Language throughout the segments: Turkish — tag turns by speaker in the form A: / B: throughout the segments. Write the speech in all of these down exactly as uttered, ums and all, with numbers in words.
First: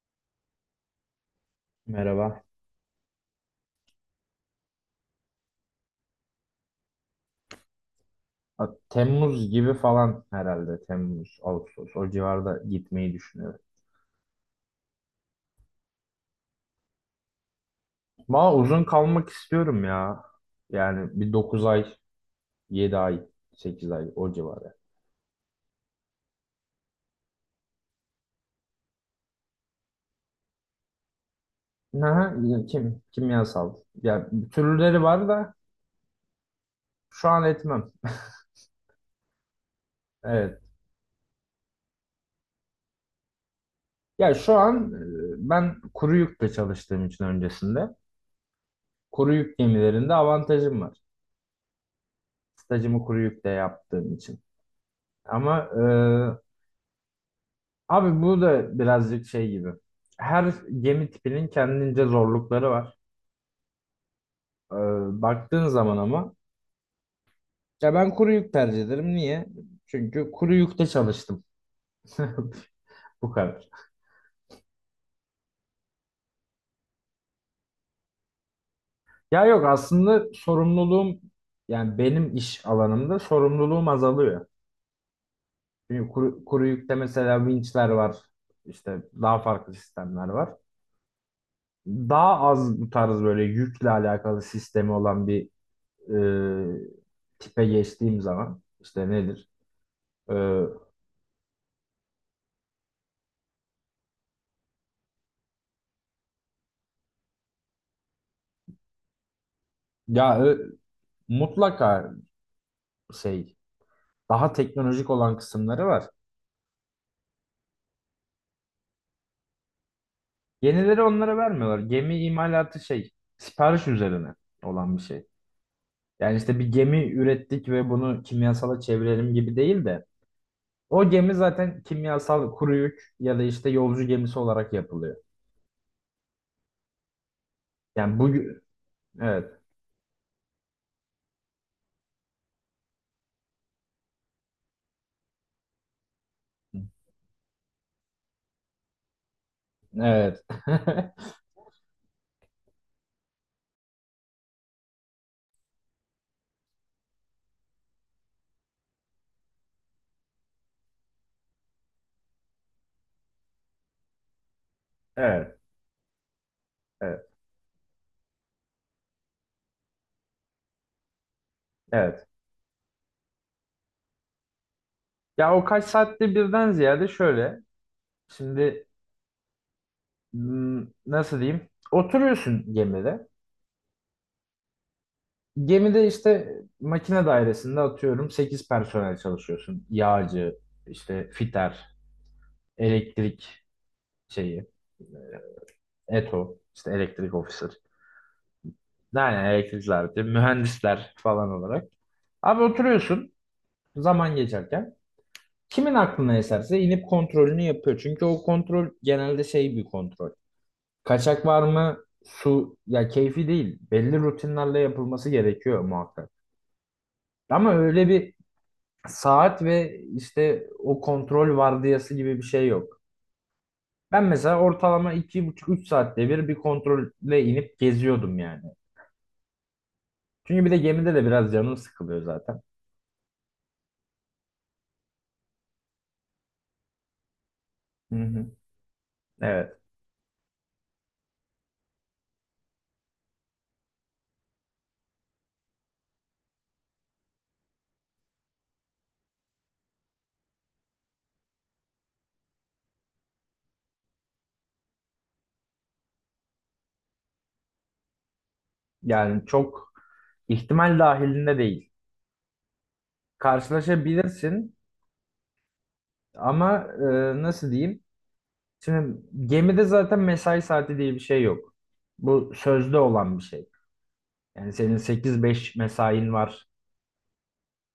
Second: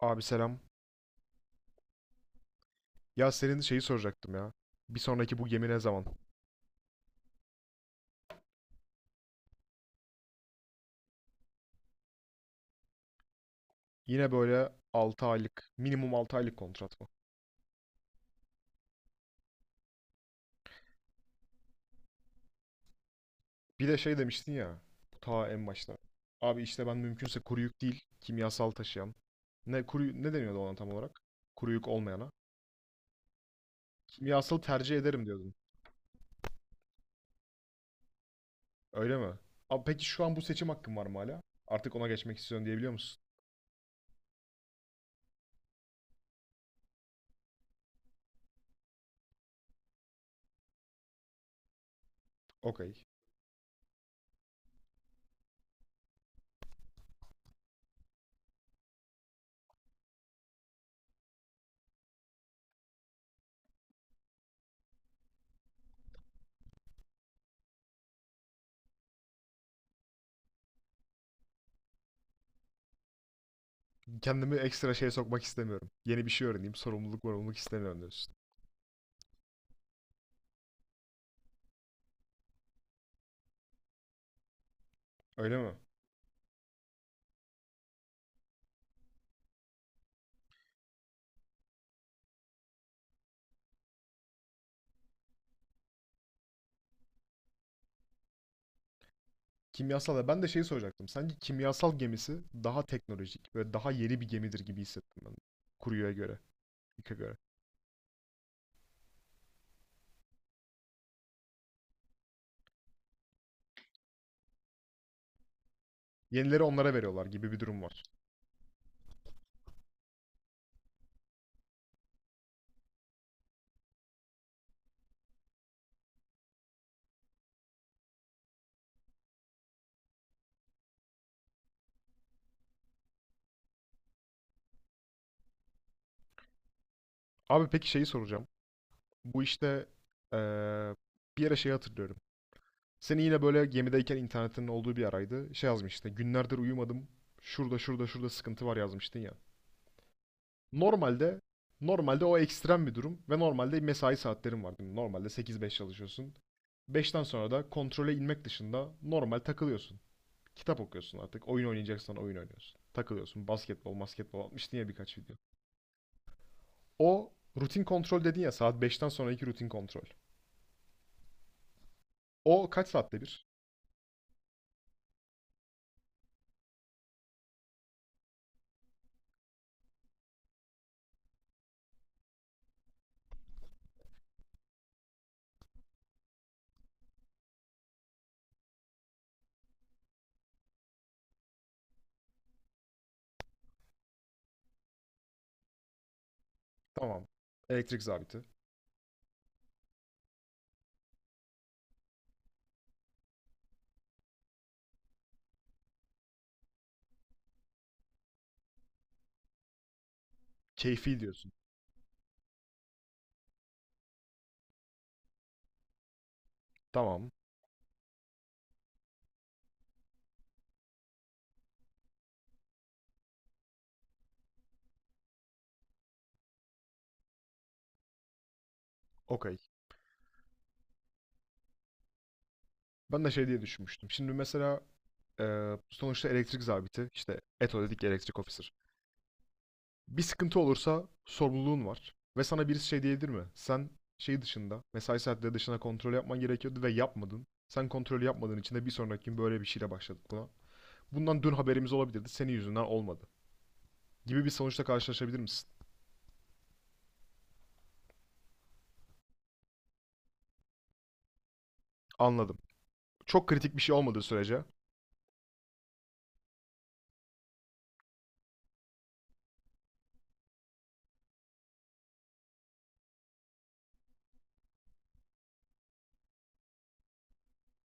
A: Abi selam.
B: Merhaba.
A: Ya senin şeyi soracaktım ya. Bir sonraki bu gemi ne zaman?
B: Ha, Temmuz gibi falan herhalde. Temmuz, Ağustos. O civarda gitmeyi düşünüyorum.
A: Yine böyle altı aylık, minimum altı aylık kontrat mı?
B: Valla uzun kalmak istiyorum ya. Yani bir dokuz ay, yedi ay,
A: Bir
B: sekiz
A: de
B: ay
A: şey
B: o
A: demiştin
B: civarı.
A: ya, bu ta en başta. Abi işte ben mümkünse kuru yük değil, kimyasal taşıyan. Ne kuru ne deniyordu ona tam olarak? Kuru yük
B: Aha,
A: olmayana.
B: ya kim, kimyasal. Ya
A: Kimyasal tercih
B: türleri
A: ederim
B: var
A: diyordun.
B: da şu an etmem.
A: Öyle mi? Abi peki şu an bu
B: Evet.
A: seçim hakkım var mı hala? Artık ona geçmek istiyorsun diyebiliyor musun?
B: Ya şu an e, ben kuru yükle çalıştığım için öncesinde. Kuru yük gemilerinde avantajım var.
A: Okey.
B: Stajımı kuru yükle yaptığım için. Ama e, Abi bu da birazcık şey gibi. Her gemi tipinin kendince zorlukları var. Ee, baktığın zaman ama ya ben kuru yük tercih ederim. Niye? Çünkü kuru yükte çalıştım. Bu kadar.
A: Kendimi ekstra şeye sokmak istemiyorum. Yeni bir şey öğreneyim, sorumluluk sorumluluk istemiyorum diyorsun.
B: Ya yok aslında sorumluluğum yani benim iş alanımda sorumluluğum azalıyor.
A: Öyle mi?
B: Çünkü kuru, kuru yükte mesela vinçler var. İşte daha farklı sistemler var. Daha az bu tarz böyle yükle alakalı sistemi olan bir e, tipe geçtiğim zaman işte nedir?
A: Kimyasal ya
B: E,
A: ben de şeyi soracaktım. Sanki kimyasal gemisi daha teknolojik ve daha yeni bir gemidir gibi hissettim ben. Kuruyo'ya göre, İK'a göre.
B: ya ö- mutlaka şey daha teknolojik olan kısımları var.
A: Yenileri onlara veriyorlar gibi bir durum var.
B: Yenileri onlara vermiyorlar. Gemi imalatı şey sipariş üzerine olan bir şey. Yani işte bir gemi ürettik ve bunu kimyasala çevirelim gibi değil de o gemi zaten kimyasal kuru yük ya da işte yolcu gemisi olarak yapılıyor.
A: Abi peki şeyi
B: Yani bu
A: soracağım. Bu
B: evet
A: işte eee, bir yere şey hatırlıyorum. Seni yine böyle gemideyken internetin olduğu bir araydı. Şey yazmıştın. Günlerdir uyumadım. Şurada şurada şurada sıkıntı var yazmıştın ya.
B: evet
A: Normalde normalde o ekstrem bir durum ve normalde mesai saatlerin var. Değil mi? Normalde sekiz beş çalışıyorsun. Beşten sonra da kontrole inmek dışında normal takılıyorsun. Kitap okuyorsun artık. Oyun oynayacaksan oyun oynuyorsun. Takılıyorsun. Basketbol, basketbol atmıştın ya birkaç video.
B: evet evet
A: O rutin kontrol dedin ya saat beşten sonraki rutin kontrol.
B: evet.
A: O kaç saatte bir?
B: Ya o kaç saatte birden ziyade şöyle. Şimdi m, nasıl diyeyim? Oturuyorsun gemide. Gemide işte makine dairesinde atıyorum sekiz personel çalışıyorsun. Yağcı, işte fiter, elektrik şeyi, E T O, işte
A: Tamam.
B: elektrik officer.
A: Elektrik zabiti.
B: Yani elektrikler, mühendisler falan olarak. Abi oturuyorsun zaman geçerken. Kimin aklına eserse inip kontrolünü yapıyor. Çünkü o kontrol genelde şey bir kontrol.
A: Keyfi
B: Kaçak
A: diyorsun.
B: var mı? Su ya keyfi değil. Belli rutinlerle yapılması gerekiyor muhakkak.
A: Tamam.
B: Ama öyle bir saat ve işte o kontrol vardiyası gibi bir şey yok. Ben mesela ortalama iki buçuk üç saatte bir bir kontrolle inip geziyordum yani.
A: Okey.
B: Çünkü bir de gemide de biraz canım sıkılıyor zaten.
A: Ben de şey diye düşünmüştüm. Şimdi mesela eee, sonuçta elektrik zabiti işte eto dedik ya,
B: Hı
A: elektrik
B: hı.
A: officer.
B: Evet.
A: Bir sıkıntı olursa sorumluluğun var. Ve sana birisi şey diyebilir mi? Sen şey dışında, mesai saatleri dışında kontrol yapman gerekiyordu ve yapmadın. Sen kontrolü yapmadığın için de bir sonraki gün böyle bir şeyle başladık buna. Bundan dün haberimiz olabilirdi. Senin yüzünden olmadı. Gibi bir sonuçla karşılaşabilir misin?
B: Yani çok ihtimal dahilinde değil.
A: Anladım. Çok kritik bir şey olmadığı sürece
B: Karşılaşabilirsin ama e, nasıl diyeyim? Şimdi gemide zaten mesai saati diye bir şey yok. Bu sözde olan bir şey. Yani senin sekiz beş mesain var.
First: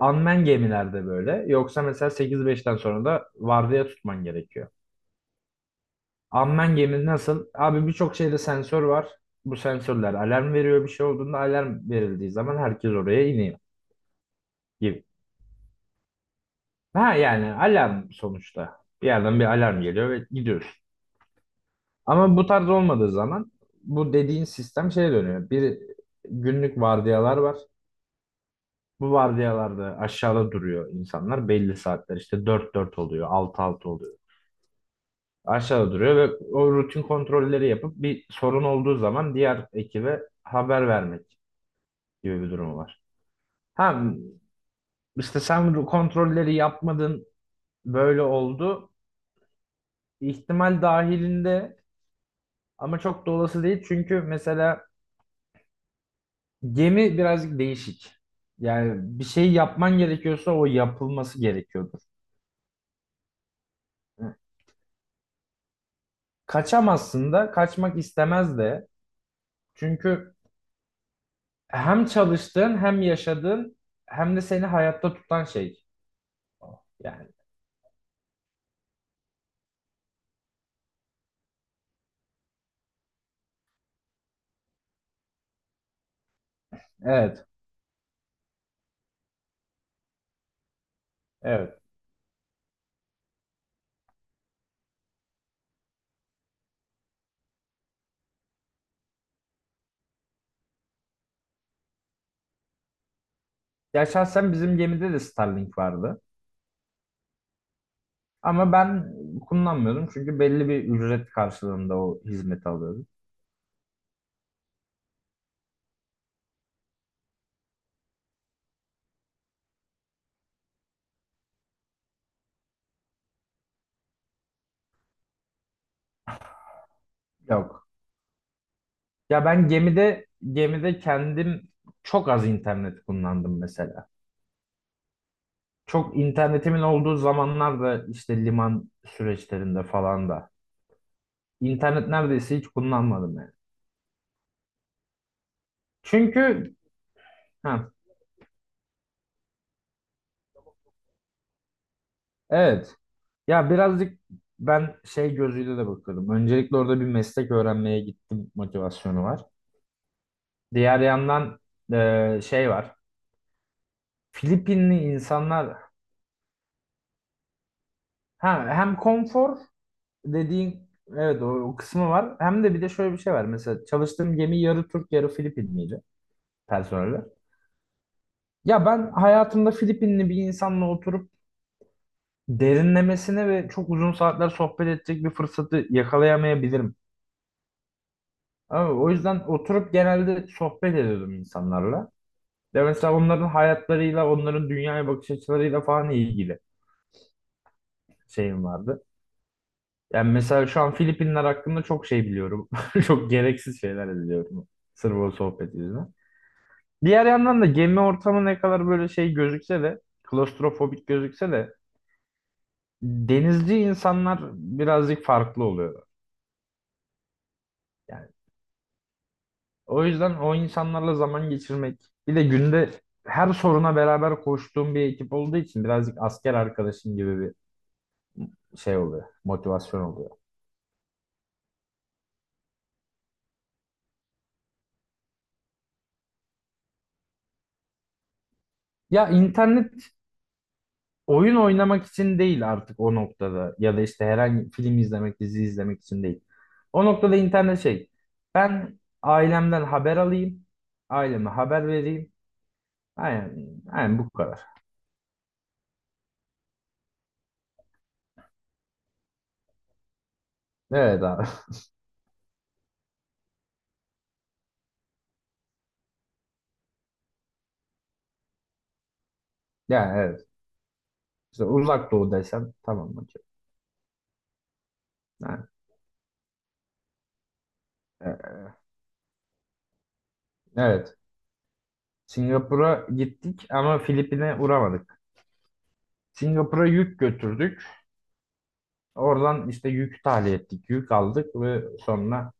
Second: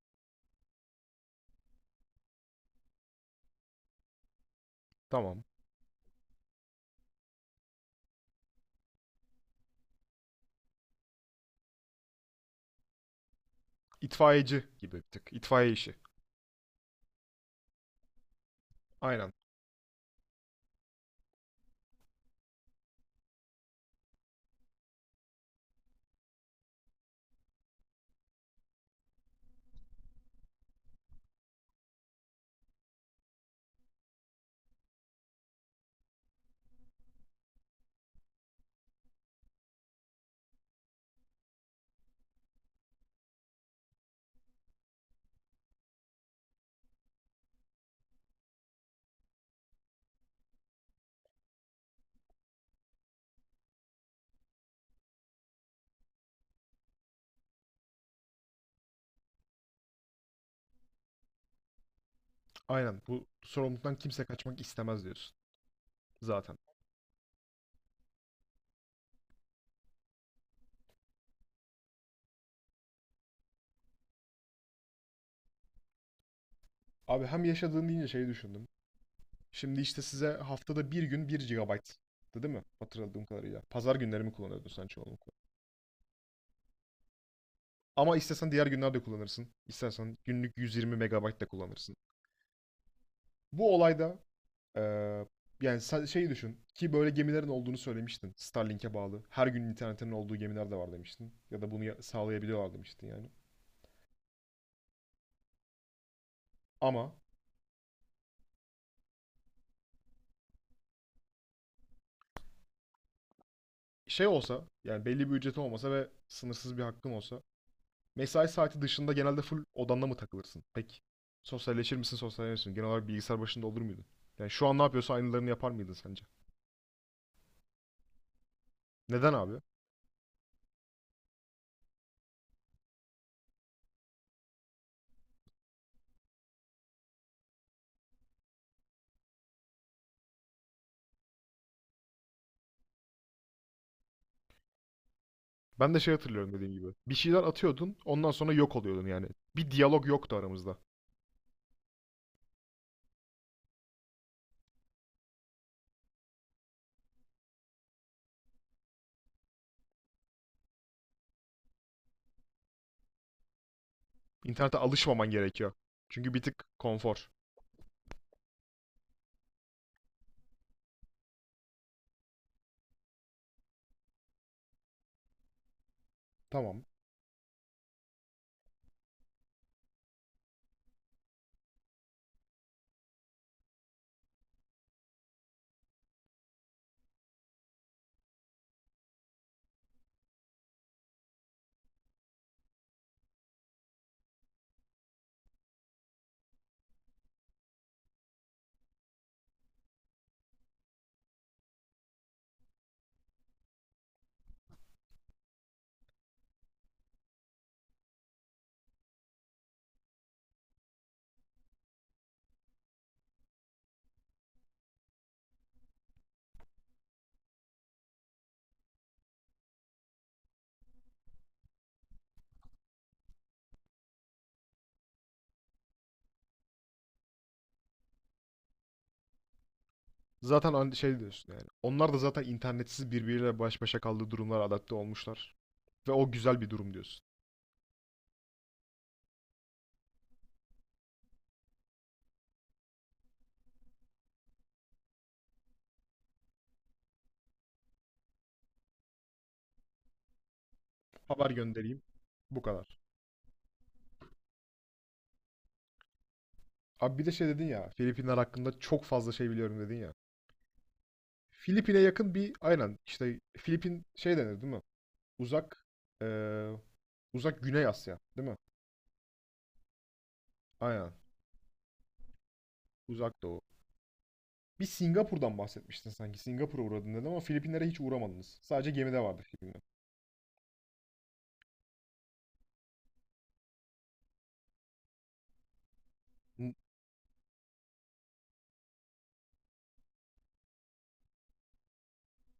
B: Unmanned gemilerde böyle. Yoksa mesela sekiz beşten sonra da vardiya tutman gerekiyor.
A: tamam.
B: Unmanned gemi nasıl? Abi birçok şeyde sensör var. Bu sensörler alarm veriyor bir şey olduğunda alarm verildiği zaman herkes oraya iniyor
A: İtfaiyeci gibi bir
B: gibi.
A: tık. İtfaiye işi.
B: Ha yani alarm sonuçta. Bir
A: Aynen.
B: yerden bir alarm geliyor ve gidiyorsun. Ama bu tarz olmadığı zaman bu dediğin sistem şeye dönüyor. Bir günlük vardiyalar var. Bu vardiyalarda aşağıda duruyor insanlar belli saatler. İşte dört dört oluyor, altı altı oluyor. Aşağıda duruyor ve o rutin kontrolleri yapıp bir sorun olduğu zaman diğer ekibe haber vermek gibi bir durum var. Ha işte sen bu kontrolleri yapmadın böyle oldu. İhtimal dahilinde ama çok da olası değil çünkü mesela gemi birazcık değişik. Yani bir şey yapman gerekiyorsa o yapılması gerekiyordur.
A: Aynen. Bu sorumluluktan kimse kaçmak istemez diyorsun. Zaten.
B: Kaçamazsın da kaçmak istemez de çünkü hem çalıştığın hem yaşadığın hem de seni hayatta tutan şey.
A: Abi
B: Yani
A: hem yaşadığın deyince şeyi düşündüm. Şimdi işte size haftada bir gün bir gigabayt. Değil mi? Hatırladığım kadarıyla. Pazar günlerimi kullanıyordun sen çoğunlukla?
B: evet,
A: Ama istesen diğer günlerde kullanırsın. İstersen günlük yüz yirmi megabayt de
B: evet.
A: kullanırsın. Bu olayda Ee, yani sen şeyi düşün ki böyle gemilerin olduğunu söylemiştin. Starlink'e bağlı. Her gün internetinin olduğu gemiler de var demiştin. Ya da bunu ya- sağlayabiliyorlar demiştin yani.
B: Ya şahsen bizim gemide de Starlink vardı.
A: Ama
B: Ama ben kullanmıyordum çünkü belli bir ücret karşılığında o hizmeti alıyordum.
A: şey olsa yani belli bir ücreti olmasa ve sınırsız bir hakkın olsa mesai saati dışında genelde full odanda mı takılırsın? Peki sosyalleşir misin sosyalleşir misin? Genel olarak bilgisayar başında olur muydun? Yani şu an ne yapıyorsa aynılarını yapar mıydın sence?
B: Yok.
A: Neden
B: Ya
A: abi?
B: ben gemide gemide kendim çok az internet kullandım mesela. Çok internetimin olduğu zamanlarda işte liman süreçlerinde falan da internet neredeyse hiç kullanmadım yani.
A: Ben de şey hatırlıyorum dediğim
B: Çünkü
A: gibi. Bir şeyler
B: ha,
A: atıyordun ondan sonra yok oluyordun yani. Bir diyalog yoktu aramızda.
B: evet. Ya birazcık ben şey gözüyle de bakıyorum. Öncelikle orada bir meslek öğrenmeye gittim motivasyonu var. Diğer yandan e, şey var.
A: İnternete
B: Filipinli
A: alışmaman gerekiyor.
B: insanlar
A: Çünkü bir tık konfor.
B: ha, hem konfor dediğin evet o, o kısmı var. Hem de bir de şöyle bir şey var. Mesela çalıştığım gemi yarı Türk yarı Filipinliydi
A: Tamam.
B: personeli. Ya ben hayatımda Filipinli bir insanla oturup derinlemesine ve çok uzun saatler sohbet edecek bir fırsatı yakalayamayabilirim. Ama o yüzden oturup genelde sohbet ediyordum insanlarla. Ya mesela onların hayatlarıyla, onların dünyaya bakış açılarıyla falan ilgili şeyim vardı. Yani mesela şu an Filipinler hakkında çok şey biliyorum. Çok gereksiz şeyler biliyorum. Sırf o sohbet yüzünden. Diğer yandan da gemi ortamı ne kadar böyle şey gözükse de, klostrofobik gözükse de denizci insanlar birazcık farklı oluyor. Yani o yüzden o insanlarla zaman geçirmek bir de günde her soruna beraber koştuğum bir ekip olduğu için birazcık asker arkadaşım gibi bir şey oluyor. Motivasyon oluyor.
A: Zaten şey diyorsun yani. Onlar da zaten internetsiz birbiriyle baş başa kaldığı durumlara adapte olmuşlar. Ve o güzel bir durum diyorsun.
B: Ya internet oyun oynamak için değil artık o noktada ya da işte herhangi film izlemek, dizi izlemek için değil. O noktada internet şey. Ben ailemden haber alayım,
A: Haber
B: aileme haber
A: göndereyim.
B: vereyim.
A: Bu kadar.
B: Aynen, aynen bu kadar.
A: Abi bir de şey dedin ya. Filipinler hakkında çok fazla şey biliyorum dedin ya.
B: Evet abi.
A: Filipin'e yakın bir aynen işte Filipin şey denir değil mi? Uzak eee, uzak Güney Asya değil mi?
B: Yani evet.
A: Aynen.
B: İşte uzak doğu desem tamam
A: Uzak
B: okey.
A: Doğu. Bir Singapur'dan
B: Yani,
A: bahsetmiştin sanki. Singapur'a uğradın dedin ama Filipinlere hiç
B: e-
A: uğramadınız. Sadece gemide vardı Filipinler.
B: evet. Singapur'a gittik ama Filipin'e uğramadık. Singapur'a yük götürdük. Oradan işte yük tahliye ettik, yük aldık ve sonra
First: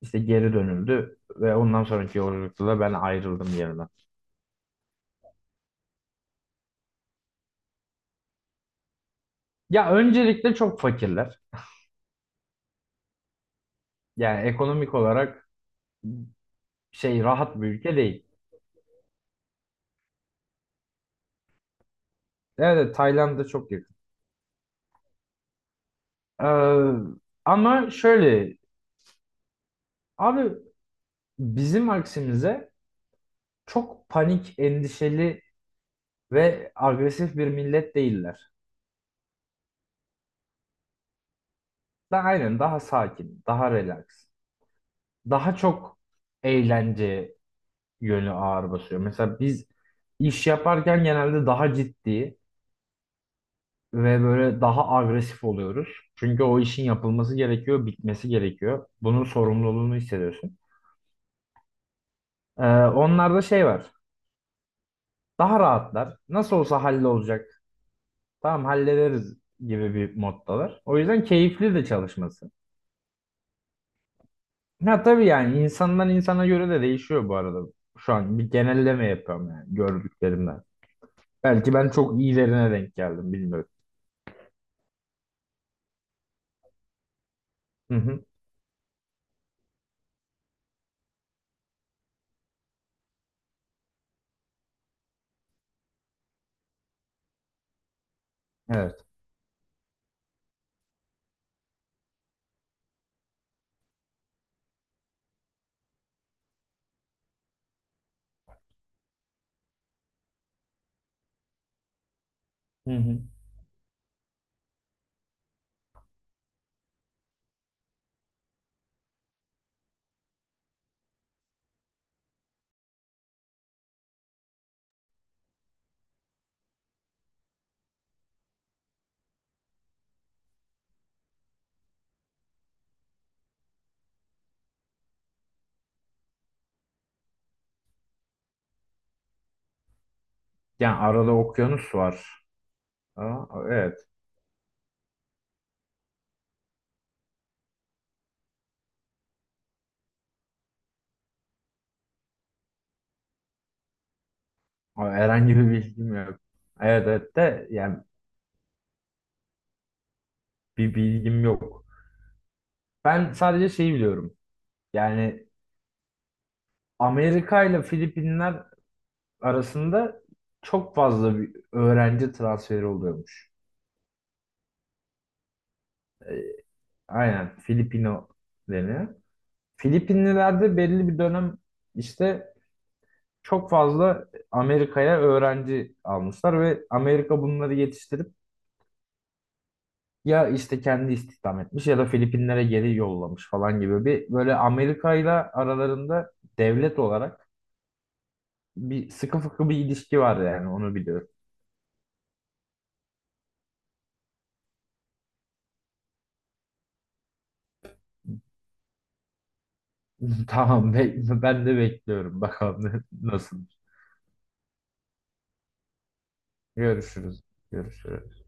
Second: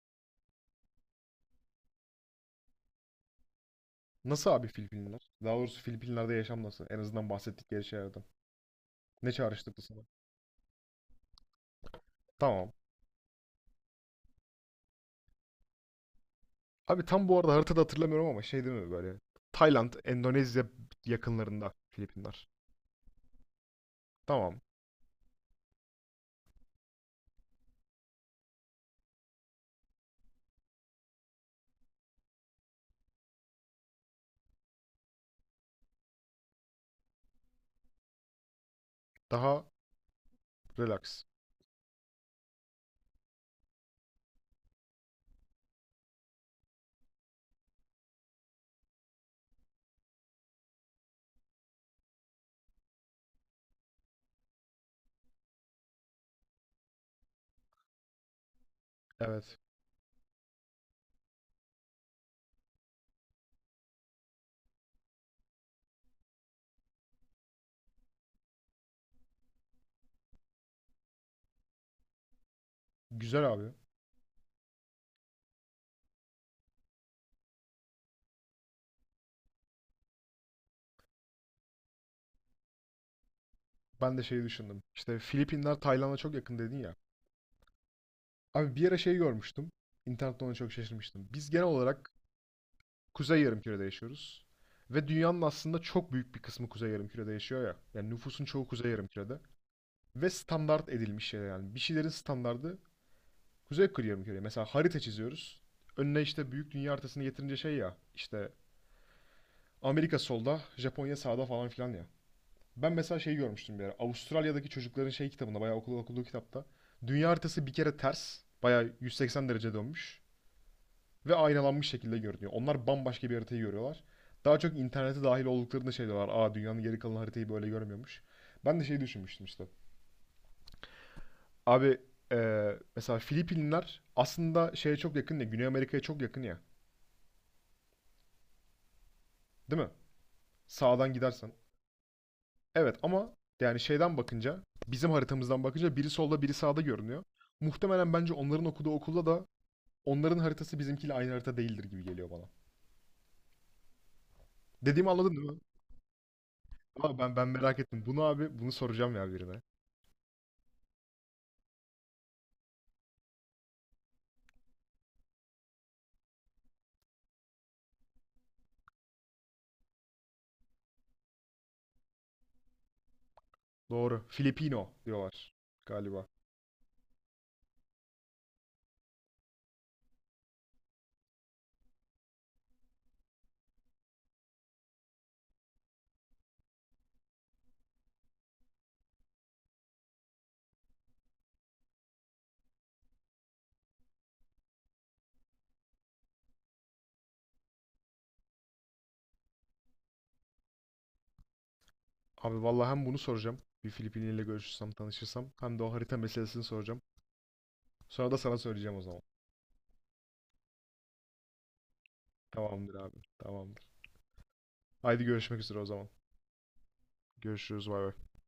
B: İşte geri dönüldü ve ondan sonraki yolculukta da ben ayrıldım yerimden.
A: Nasıl abi Filipinler? Daha doğrusu Filipinler'de yaşam nasıl? En azından bahsettikleri şeylerden. Ne çağrıştırdı
B: Ya
A: sana?
B: öncelikle çok fakirler.
A: Tamam.
B: Yani ekonomik olarak
A: Abi
B: şey
A: tam bu arada
B: rahat bir
A: haritada
B: ülke değil.
A: hatırlamıyorum ama şey değil mi böyle? Tayland, Endonezya yakınlarında Filipinler.
B: Evet evet, Tayland'a çok yakın.
A: Tamam.
B: Ee, ama şöyle abi bizim aksimize çok panik, endişeli ve agresif bir millet değiller.
A: Daha relax.
B: Da aynen daha sakin, daha relax. Daha çok eğlence yönü ağır basıyor. Mesela biz iş yaparken genelde daha ciddi ve böyle daha agresif oluyoruz. Çünkü o işin yapılması gerekiyor, bitmesi gerekiyor. Bunun
A: Evet.
B: sorumluluğunu hissediyorsun. Ee, onlarda şey var. Daha rahatlar. Nasıl olsa hallolacak. Tamam hallederiz gibi bir moddalar. O yüzden keyifli de çalışması.
A: Güzel abi.
B: Ha tabii yani insandan insana göre de değişiyor bu arada. Şu an bir genelleme yapıyorum yani gördüklerimden. Belki ben çok iyilerine denk geldim bilmiyorum.
A: Ben de şeyi düşündüm. İşte Filipinler Tayland'a çok yakın dedin ya.
B: Hı hı.
A: Abi bir ara şey görmüştüm. İnternette ona çok şaşırmıştım. Biz genel olarak Kuzey Yarımküre'de yaşıyoruz. Ve dünyanın aslında çok büyük bir kısmı Kuzey Yarımküre'de yaşıyor ya. Yani nüfusun çoğu Kuzey
B: Evet.
A: Yarımküre'de. Ve standart edilmiş şeyler yani. Bir şeylerin standardı Kuzey Kırıya mı? Mesela harita çiziyoruz. Önüne işte büyük dünya haritasını getirince şey ya işte Amerika solda, Japonya sağda falan filan ya. Ben
B: Hı
A: mesela
B: hı.
A: şey görmüştüm bir ara. Avustralya'daki çocukların şey kitabında bayağı okul okuduğu kitapta dünya haritası bir kere ters. Bayağı yüz seksen derece dönmüş ve aynalanmış şekilde görünüyor. Onlar bambaşka bir haritayı görüyorlar. Daha çok internete dahil olduklarında şey diyorlar. Aa dünyanın geri kalan haritayı böyle görmüyormuş. Ben de şey düşünmüştüm işte. Abi eee, mesela Filipinler aslında şeye çok yakın ya. Güney Amerika'ya çok yakın ya. Değil mi?
B: Yani
A: Sağdan
B: arada
A: gidersen.
B: okyanus var.
A: Evet ama
B: Aa,
A: yani
B: evet.
A: şeyden bakınca bizim haritamızdan bakınca biri solda biri sağda görünüyor. Muhtemelen bence onların okuduğu okulda da onların haritası bizimkiyle aynı harita değildir gibi geliyor bana. Dediğimi
B: Ama
A: anladın değil
B: herhangi
A: mi?
B: bir bilgim yok. Evet
A: Abi ben
B: evet
A: ben
B: de
A: merak
B: yani
A: ettim. Bunu abi bunu soracağım ya birine.
B: bir bilgim yok. Ben sadece şeyi biliyorum. Yani Amerika ile Filipinler arasında çok fazla bir öğrenci transferi oluyormuş.
A: Doğru. Filipino diyorlar galiba.
B: Aynen Filipino deniyor. Filipinliler de belli bir dönem işte çok fazla Amerika'ya öğrenci almışlar ve Amerika bunları yetiştirip ya işte kendi istihdam etmiş ya da Filipinlere geri yollamış falan gibi bir böyle Amerika ile aralarında devlet olarak bir sıkı fıkı bir ilişki var yani onu biliyorum.
A: Abi vallahi hem bunu soracağım. Bir Filipinliyle görüşürsem, tanışırsam hem de o harita meselesini soracağım. Sonra da sana söyleyeceğim o zaman.
B: Tamam be- ben de bekliyorum
A: Tamamdır
B: bakalım
A: abi.
B: nasıl.
A: Tamamdır. Haydi görüşmek üzere o zaman.
B: Görüşürüz.
A: Görüşürüz. Bay bay.
B: Görüşürüz.